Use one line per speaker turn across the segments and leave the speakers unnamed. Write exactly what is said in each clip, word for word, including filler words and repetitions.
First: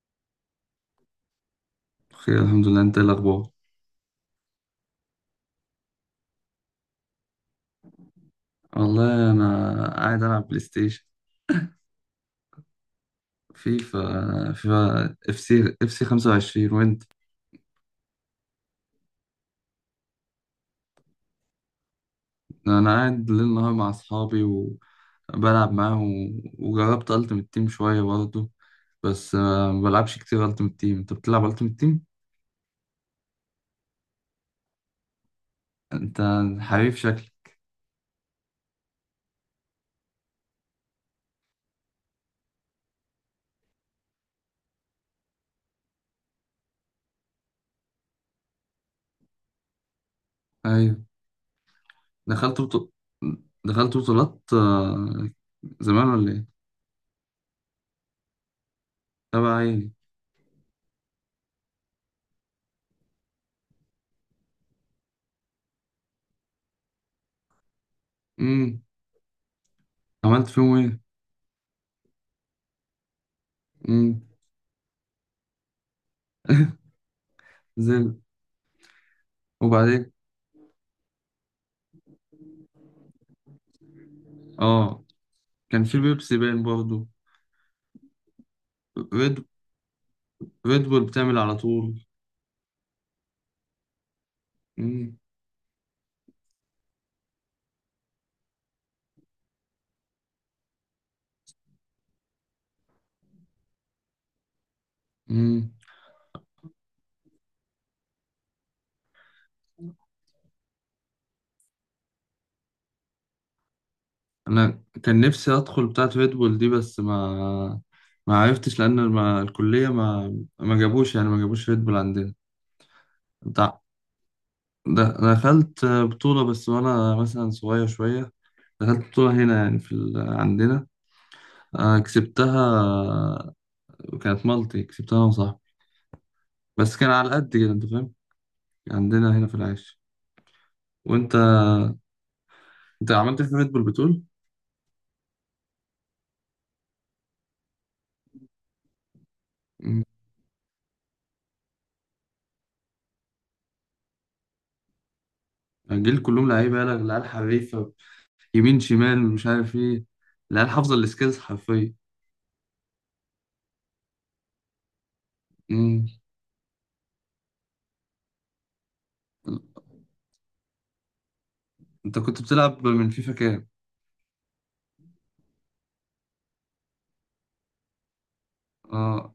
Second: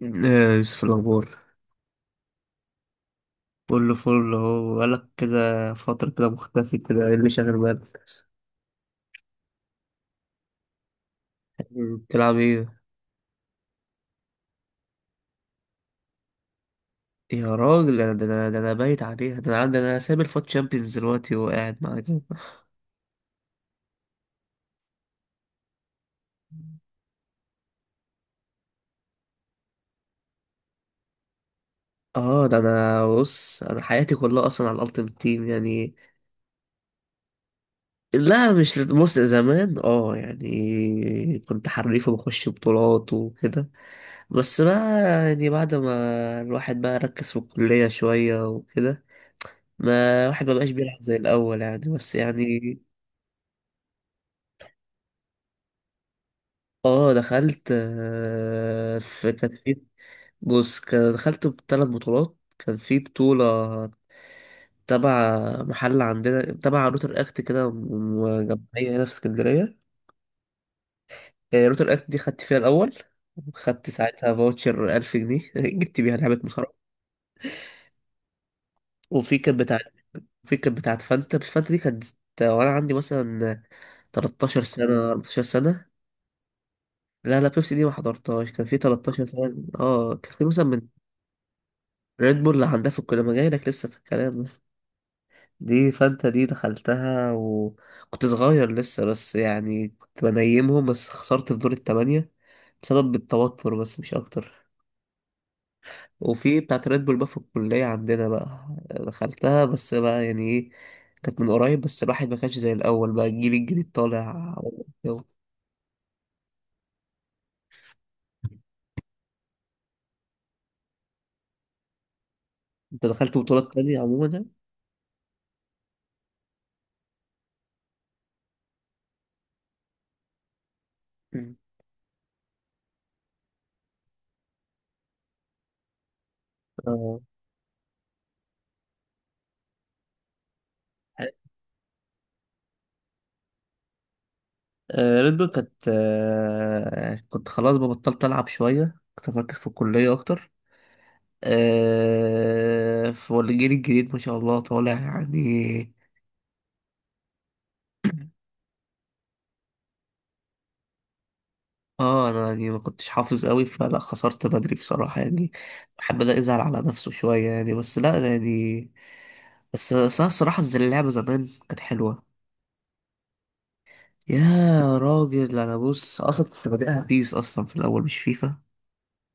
يا يوسف، الأخبار
بخير، الحمد لله. انت ايه الاخبار؟
كله فل أهو. بقالك كده فترة كده مختفي كده، إيه اللي شاغل بالك؟
والله انا قاعد العب بلاي ستيشن.
بتلعب إيه؟
فيفا فيفا اف سي اف سي خمسة وعشرين. وانت؟
يا راجل، أنا- ده أنا ده أنا بايت عليها. ده أنا عندي، أنا سايب الفوت شامبيونز دلوقتي وقاعد معاك.
انا قاعد ليل نهار مع اصحابي، وبلعب معاهم، وجربت التيمت تيم شويه برضه. بس آه، ما بلعبش كتير التيمت تيم. انت بتلعب التيمت تيم؟
آه، ده أنا بص، أنا حياتي كلها أصلا على الألتيمت تيم يعني.
انت حريف شكلك.
لا مش لد- بص، زمان آه يعني كنت حريف وبخش بطولات وكده. بس بقى يعني، بعد ما الواحد بقى ركز في الكلية شوية وكده، ما واحد ما بقاش بيلعب
ايوه.
زي الاول يعني، بس
دخلت
يعني.
بطو... دخلت بطولات، آه، زمان ولا ايه؟
اه دخلت، آه، في كانت
تبع
في،
ايه؟
بص كان- دخلت بثلاث بطولات. كان في بطولة تبع محل عندنا تبع روتر اكت كده، م-
امم.
جمعية هنا في اسكندرية.
عملت فيهم ايه؟
آه، روتر اكت دي خدت فيها الأول، خدت
امم.
ساعتها فاوتشر ألف جنيه جبت بيها لعبة مصارعة.
زي.
وفي كانت بتاعة
وبعدين؟
في كانت بتاعة فانتا، فانتا دي كانت، آه، وأنا عندي مثلا تلتاشر
اه،
سنة أربعتاشر
كان
سنة.
في بيبسي باين برضه.
لا لا، بيبسي دي ما حضرتهاش، كان في تلتاشر
ريد
سنة. اه كان في مثلا من،
ريد بول بتعمل على طول.
ريد بول عندها في الكلية، ما جاي لك لسه في الكلام.
مم.
دي فانتا دي دخلتها وكنت صغير لسه، بس يعني كنت بنيمهم، بس خسرت في دور التمانية بسبب التوتر، بس مش أكتر.
مم.
وفي بتاعت ريد بول بقى في الكلية عندنا بقى، دخلتها بس بقى يعني ايه، كانت من قريب، بس الواحد ما كانش زي الأول بقى، الجيل الجديد طالع.
انا كان نفسي ادخل بتاعه ريد بول دي، بس ما ما عرفتش، لان ما الكليه ما ما جابوش، يعني ما جابوش ريد بول عندنا.
أنت دخلت
ده
بطولات تانية عموما يعني؟
ده دخلت بطوله بس وانا مثلا صغير شويه. دخلت بطوله هنا يعني في ال... عندنا.
مم.
آه، كسبتها. كانت مالتي، كسبتها انا وصاحبي، بس كان
اه،
على قد كده، انت فاهم. عندنا هنا في العيش. وانت انت عملت إيه في ريد بول بتقول؟
ريد بول كانت، آه، كنت خلاص بقى، بطلت ألعب شوية، كنت مركز في الكلية أكتر. آه، والجيل الجديد ما شاء الله طالع يعني.
الجيل كلهم لعيبه، يالا العيال حريفه، يمين شمال مش عارف ايه. العيال حافظه السكيلز حرفيا.
اه، انا يعني ما كنتش حافظ قوي، فلا، خسرت بدري بصراحة يعني.
مم.
بحب ده يزعل على نفسه شوية يعني، بس لا يعني. بس بس أنا الصراحة، زي اللعبة زمان كانت
انت
حلوة.
كنت بتلعب من فيفا كام؟
يا راجل، انا بص اصلا كنت بادئها بيس اصلا في الاول مش فيفا.
اه،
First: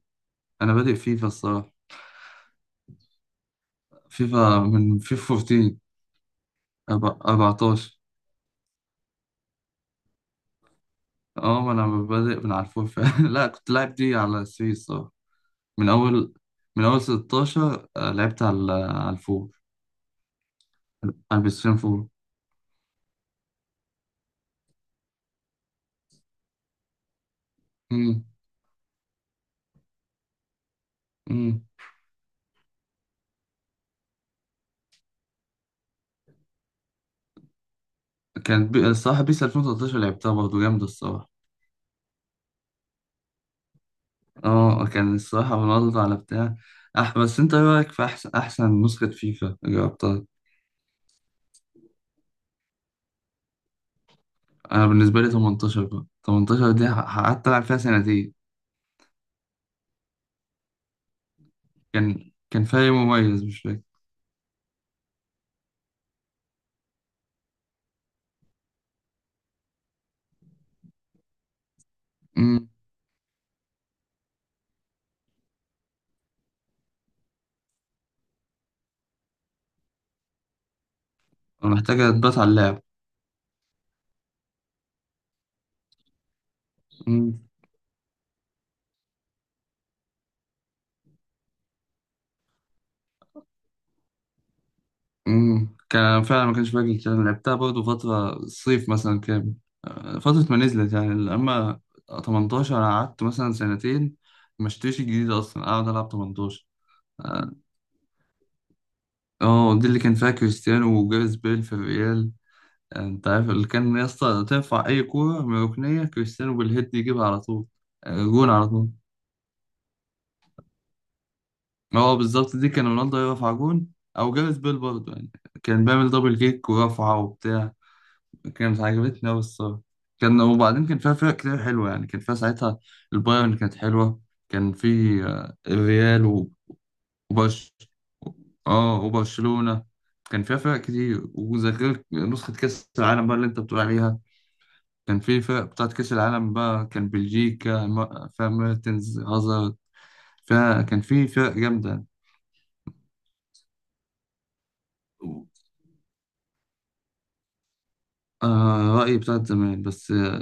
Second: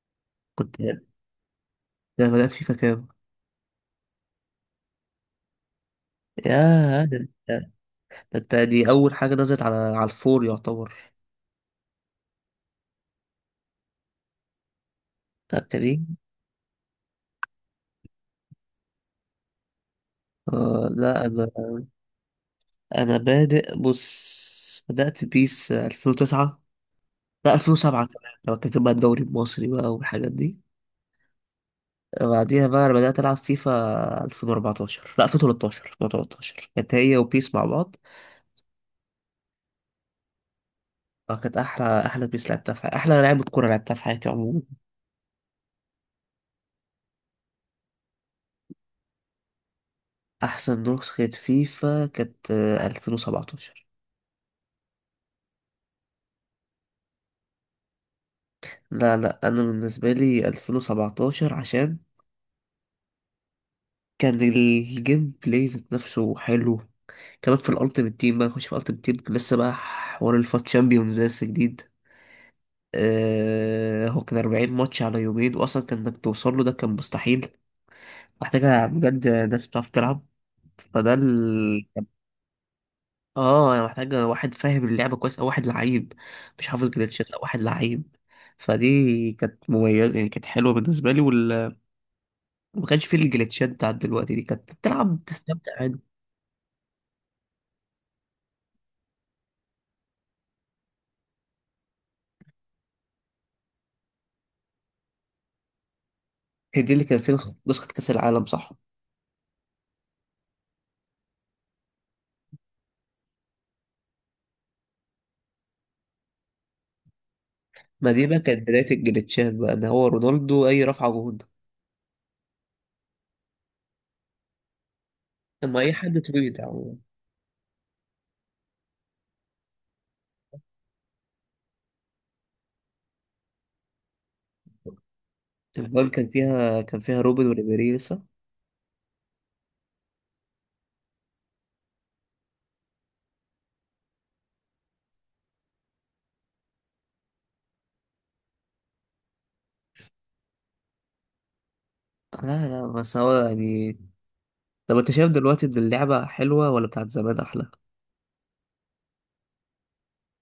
انا
كنت
بادئ
انا،
فيفا الصراحه.
بدأت فيفا كام؟
فيفا، من فيفا أربعتاشر. أربع-
يا،
أربعة عشر.
ده انت دي اول حاجه نزلت على على الفور يعتبر.
اه، ما انا بادئ من على الفور فعلا. لا، كنت لاعب دي على تلاتة الصراحه.
لا
من
تري.
اول من اول ستاشر، آه، لعبت على على الفور،
آه
على
لا انا
البلاي ستيشن أربعة.
انا بادئ، بص، بدات بيس ألفين وتسعة، لا ألفين وسبعة
مم.
كمان، لو كان بقى الدوري المصري بقى والحاجات دي.
مم.
بعديها بقى انا بدات العب فيفا ألفين وأربعتاشر، لا ألفين وتلتاشر، ألفين وتلتاشر كانت هي وبيس مع بعض.
كانت بي... الصراحه بيس ألفين وتلتاشر لعبتها برضه، جامده الصراحه.
آه، كانت احلى احلى بيس لعبتها في حياتي، احلى لعبه كوره لعبتها في حياتي عموما.
اه، كان الصراحة رونالدو على بتاع. أح بس أنت إيه رأيك في أحسن أحسن نسخة فيفا جربتها؟
احسن نسخه فيفا كانت، آه، ألفين وسبعة عشر.
أنا بالنسبة لي ثمانية عشر. بقى ثمانية عشر دي ح- قعدت ألعب فيها سنتين.
لا لا، انا بالنسبه لي ألفين وسبعة عشر، عشان
كان كان فريق مميز، مش فاكر.
كان الجيم بلاي ذات نفسه حلو. كمان في الالتيمت تيم بقى، نخش في الالتيمت تيم، لسه بقى حوار الفات تشامبيونز لسه جديد.
أمم.
آه هو كان 40 ماتش على يومين، واصلا كان انك توصل له ده كان مستحيل. محتاجة بجد ناس بتعرف تلعب، فده
أنا
ال...
محتاج أتبات على اللعب.
اه، انا محتاجة واحد فاهم اللعبة كويس، او واحد لعيب مش حافظ جلitches، او
أمم.
واحد لعيب. فدي كانت مميزة يعني، كانت حلوة بالنسبة لي وال... وما كانش فيه الجلitchات بتاعت دلوقتي، دي كانت بتلعب تستمتع.
أمم. كان أنا فعلا ما كانش فاكر الكلام. لعبتها برضه فترة الصيف مثلا كامل، آه، فترة ما نزلت يعني. أما تمنتاشر، أنا قعدت مثلا سنتين، ما اشتريش الجديد أصلا، أقعد ألعب ثمانية عشر.
هي دي اللي كان فيها
اه،
نسخة نسخة كأس العالم صح؟
آه، دي اللي كان فيها كريستيانو وجاريث بيل في الريال. انت عارف اللي كان يا اسطى، تنفع اي كوره من ركنيه كريستيانو بالهيد يجيبها على طول.
ما
آه،
دي بقى
جون
كانت
على
بداية
طول.
الجليتشات بقى، ده هو رونالدو أي رفعة جهود.
هو بالظبط، دي كان رونالدو يرفع جون، او جاريث بيل برضه يعني،
أما
كان
أي
بيعمل
حد
دبل
طويل ده
كيك
عموما.
ورفعه وبتاع. كانت عجبتني قوي الصراحه. كان وبعدين كان فيها فرق كتير حلوه يعني، كان فيها ساعتها البايرن كانت حلوه. كان في آه،
البال
الريال
كان
و-
فيها، كان فيها روبن
وبرش
وريبيري لسه.
اه، وبرشلونه. كان فيها فرق كتير، وغير نسخه كاس العالم بقى اللي انت بتقول عليها، كان في فرق بتاعت كأس العالم بقى. كان بلجيكا م- فيها ميرتنز، هازارد، فيها. كان في فرق جامدة.
لا لا، بس هو يعني. طب أنت شايف دلوقتي إن اللعبة حلوة ولا بتاعت زمان أحلى؟
آه، رأيي بتاعت زمان، بس آه،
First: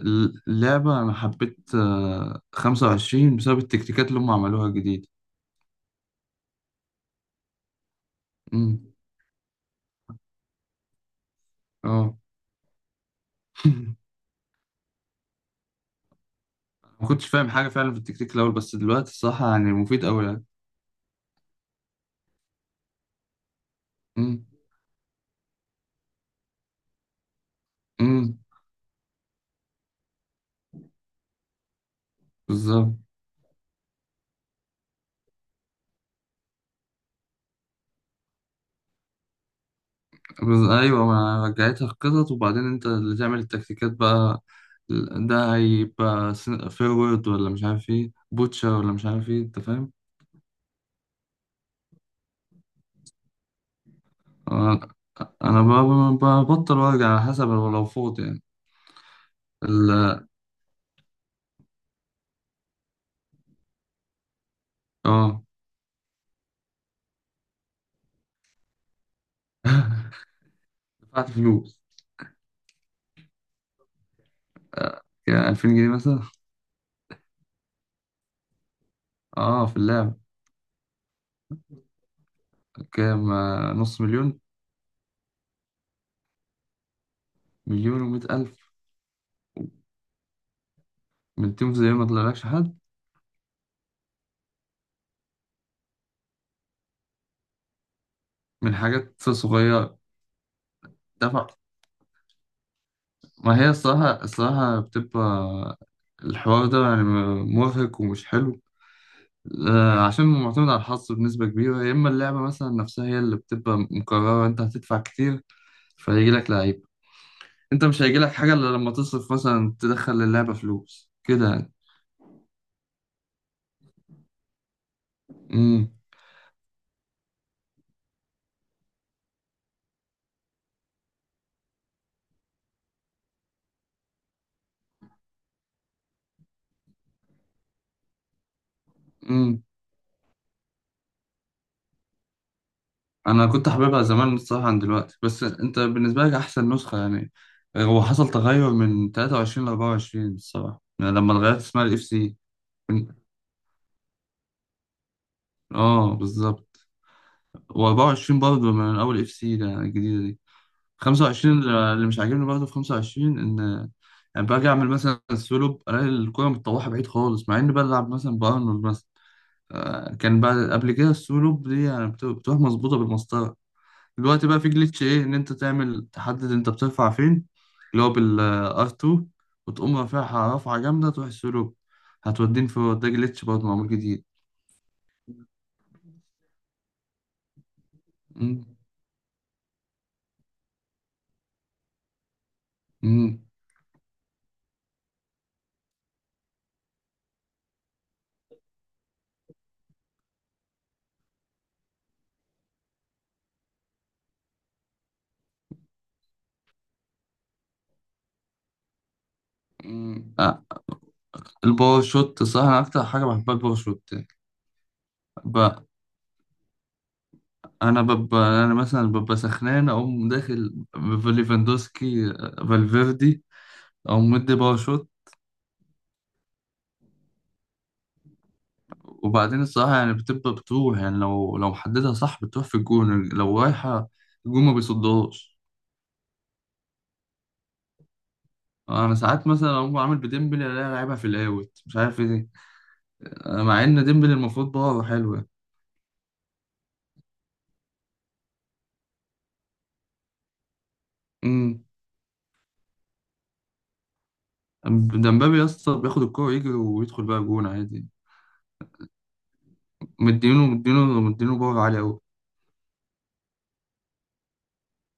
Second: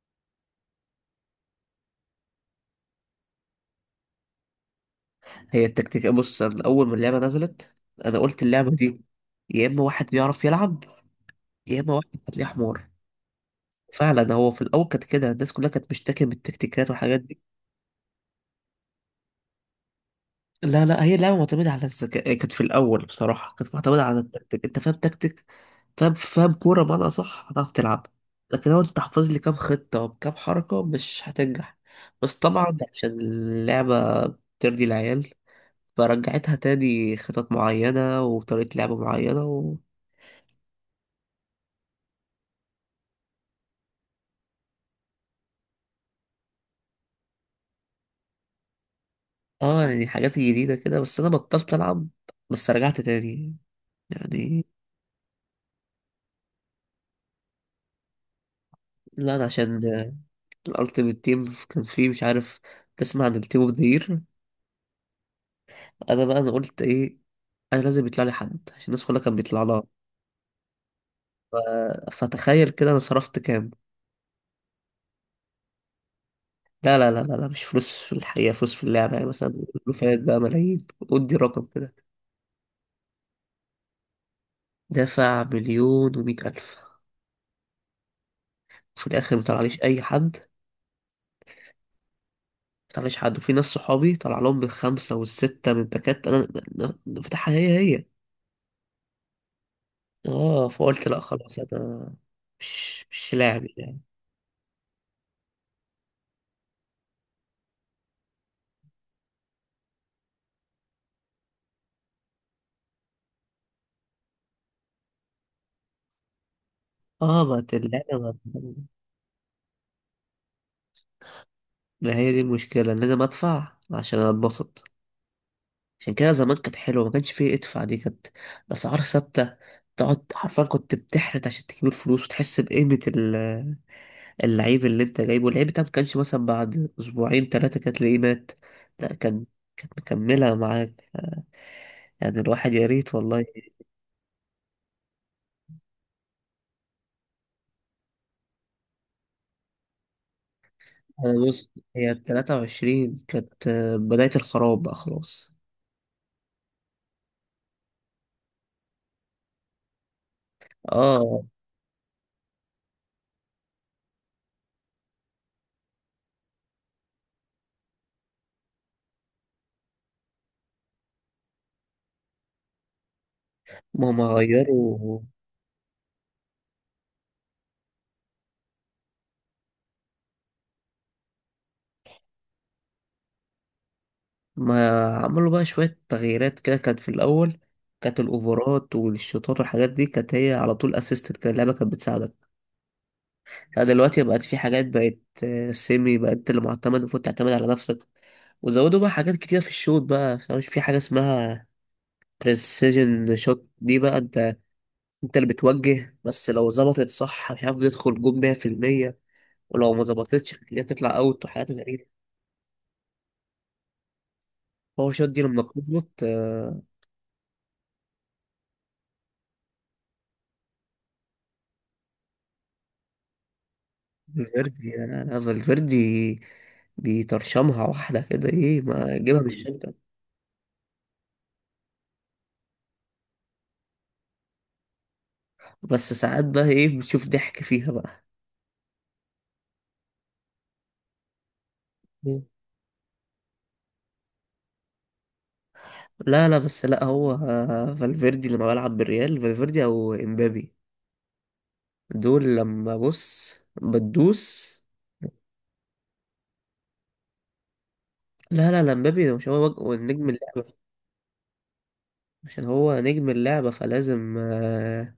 اللعبة أنا حبيت آه خمسة وعشرين بسبب التكتيكات اللي هم عملوها جديد.
هي التكتيك، بص أنا أول ما اللعبة نزلت، أنا قلت اللعبة
مم.
دي، يا إما واحد بيعرف يلعب، يا إما واحد
اه.
هتلاقيه حمار. فعلا هو في الأول كانت كده، الناس كلها كانت بتشتكي من التكتيكات
ما
والحاجات
كنتش
دي.
فاهم حاجة فعلا في التكتيك الأول، بس دلوقتي الصراحة يعني مفيد أوي يعني.
لا لا، هي لعبة معتمدة على الذكاء، كانت في الأول بصراحة كانت معتمدة على
مم.
التكتيك، أنت فاهم تكتيك، فاهم فاهم كورة بمعنى صح، هتعرف تلعب.
مم.
لكن لو أنت حافظ لي كام خطة وكام حركة، مش هتنجح. بس طبعا
بالظبط.
عشان اللعبة بترضي العيال، فرجعتها تاني خطط معينة وطريقة لعب معينة و...
بز- ايوه، ما رجعتها القطط، وبعدين انت اللي تعمل التكتيكات بقى. ده هيبقى سن- فيرويد ولا مش عارف ايه، بوتشر ولا مش عارف ايه، انت
اه
فاهم.
يعني حاجات جديدة كده، بس أنا بطلت ألعب، بس رجعت تاني يعني.
انا أنا ب- ب- ببطل وارجع على حسب، لو لو فوت يعني.
لا أنا عشان
ال.
الألتيميت تيم كان فيه مش عارف، تسمع عن التيم اوف ذا يير؟
اه.
انا بقى انا قلت ايه، انا لازم يطلع لي حد عشان الناس كلها كانت بيطلع لها.
دفعت فلوس.
ف- فتخيل كده انا صرفت كام.
آه، كان ألفين جنيه مثلا.
لا لا لا لا لا، مش فلوس في الحقيقة، فلوس في اللعبة يعني مثلا.
اه، في اللعب.
فات بقى ملايين، ادي رقم كده.
كام؟ آه، نص مليون.
دافع مليون ومية ألف،
مليون ومئة ألف.
في الآخر مطلعليش أي حد.
من تيم، زي ما طلعلكش حد.
مطلعليش حد، وفي ناس صحابي طلع لهم بالخمسة والستة من باكات. أنا أنا فاتحها هي هي.
من حاجات صغيرة.
اه، فقلت لا
دفع.
خلاص أنا مش مش
ما
لاعب
هي
يعني.
الصراحة الصراحة بتبقى الحوار ده يعني، مرهق ومش حلو. آه، عشان معتمد على الحظ بنسبة كبيرة، يا إما اللعبة مثلا نفسها هي اللي بتبقى مكررة. أنت هتدفع كتير فهيجي لك لعيب.
اه ما
أنت مش
اللعبة
هيجي لك
ما.
حاجة إلا لما تصرف مثلا، تدخل للعبة فلوس كده يعني.
ما هي دي المشكلة، أنا لازم أدفع عشان أتبسط.
امم.
عشان كده زمان كانت حلوة، ما كانش فيه ادفع، دي كانت أسعار ثابتة، تقعد حرفيا كنت بتحرت عشان تجيب الفلوس وتحس بقيمة ال- اللعيب اللي انت جايبه، اللعيب ده ما كانش مثلا بعد أسبوعين تلاتة كانت تلاقيه مات، لا كان،
امم.
كانت مكملة معاك. آه، يعني الواحد يا ريت والله.
أنا كنت حاببها زمان الصراحة عن دلوقتي. بس أنت بالنسبة لك أحسن نسخة يعني، آه، هو حصل تغير من ثلاثة وعشرين ل أربعة وعشرين الصراحة يعني، لما
أنا
اتغيرت
بص
اسمها الإف
هي
سي.
التلاتة وعشرين كانت، آه، بداية الخراب بقى خلاص.
اه، بالظبط. و24 برضه، من اول اف سي الجديده دي،
اه،
خمسة وعشرين، اللي مش عاجبني برضه في خمسة وعشرين، ان يعني باجي اعمل مثلا سولو، الاقي الكوره متطوحه بعيد خالص، مع اني بلعب مثلا بارنولد مثلا. آه، كان بعد قبل كده السولو دي يعني بت- بتروح مظبوطه بالمسطره.
ما هم
دلوقتي بقى في جليتش،
غيروا،
ايه ان انت تعمل تحدد انت بترفع فين، اللي هو بالار اتنين، وتقوم رافعها رفعه جامده، تروح السولو هتودين في. ده جليتش برضه معمول جديد.
ما عملوا بقى شوية تغييرات كده. كانت في الأول، كانت
مم.
الأوفرات والشوطات والحاجات دي كانت هي على طول أسيستد كده، اللعبة كانت بتساعدك.
مم.
لا دلوقتي بقت في حاجات بقت، آه، سيمي بقى، أنت اللي معتمد، المفروض تعتمد على نفسك. وزودوا بقى حاجات كتير في الشوط بقى، مش في حاجة اسمها بريسيجن شوت دي بقى، أنت أنت اللي بتوجه، بس لو ظبطت صح مش عارف بتدخل جون مية بالمية، ولو ما
مم.
ظبطتش هتلاقيها تطلع أوت وحاجات
الباور
غريبة.
شوت، صح؟ انا اكتر حاجه بحبها الباور شوت
هو الشوت دي لما
بقى.
بتظبط، آه،
انا ببقى انا مثلا ببقى سخنان، اقوم داخل ليفاندوسكي، فالفيردي، اقوم مدي باور
فالفيردي،
شوت.
لا لا، فالفيردي بيطرشمها واحدة كده، ايه، ما يجيبها من
وبعدين
الشنطة.
الصراحه يعني بتبقى بتروح يعني، لو لو محددها صح بتروح في الجون، لو رايحه الجون ما بيصدهاش.
بس ساعات بقى ايه، بتشوف ضحك فيها بقى.
انا ساعات مثلا اقوم عامل بديمبلي، الاقيها لعبها في الاوت مش عارف
مم.
ايه، مع ان ديمبلي المفروض باور حلوه.
لا لا، بس لا هو، آه، فالفيردي لما بلعب بالريال، فالفيردي او امبابي
امم.
دول لما بص، بتدوس.
ده مبابي يا اسطى، بياخد الكوره يجري ويدخل بقى جون عادي.
لا لا لا، امبابي ده مش هو، وج- هو نجم
مدينه
اللعبة،
مدينه مدينه، باور عالي قوي.
عشان هو نجم اللعبة فلازم، آه،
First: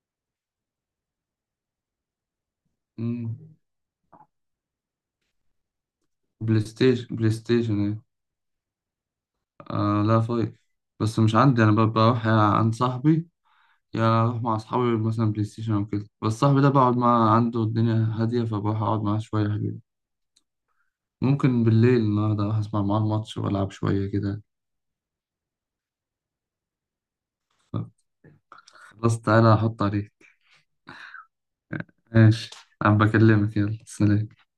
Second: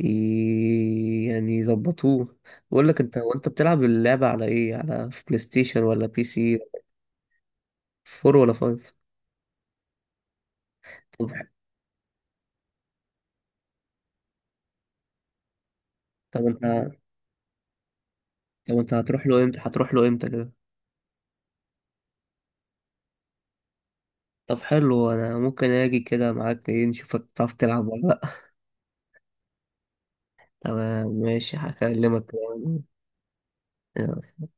ي- يعني يظبطوه. بقول لك انت، هو
مم.
انت بتلعب اللعبة على ايه، على، في بلاي ستيشن ولا بي سي؟
بلاي ستيشن. بلاي ستيشن ايه؟
فور ولا فايف؟
آه لا، فايف، بس
طب،
مش عندي انا. ب- بروح يا عند صاحبي، يا اروح مع اصحابي مثلا بلاي ستيشن او كده. بس
طب
صاحبي ده
انت
بقعد معاه عنده، الدنيا هاديه،
طب
فبروح
انت
اقعد معاه
هتروح له
شويه
امتى؟
حلوين.
هتروح له امتى كده.
ممكن بالليل النهارده اروح اسمع معاه الماتش والعب شويه كده.
طب حلو، انا ممكن اجي كده معاك ايه، نشوفك تعرف تلعب ولا لا.
خلاص، تعالى احط عليك.
تمام ماشي، هكلمك
ماشي،
كده.
انا بكلمك، يلا سلام.
يلا.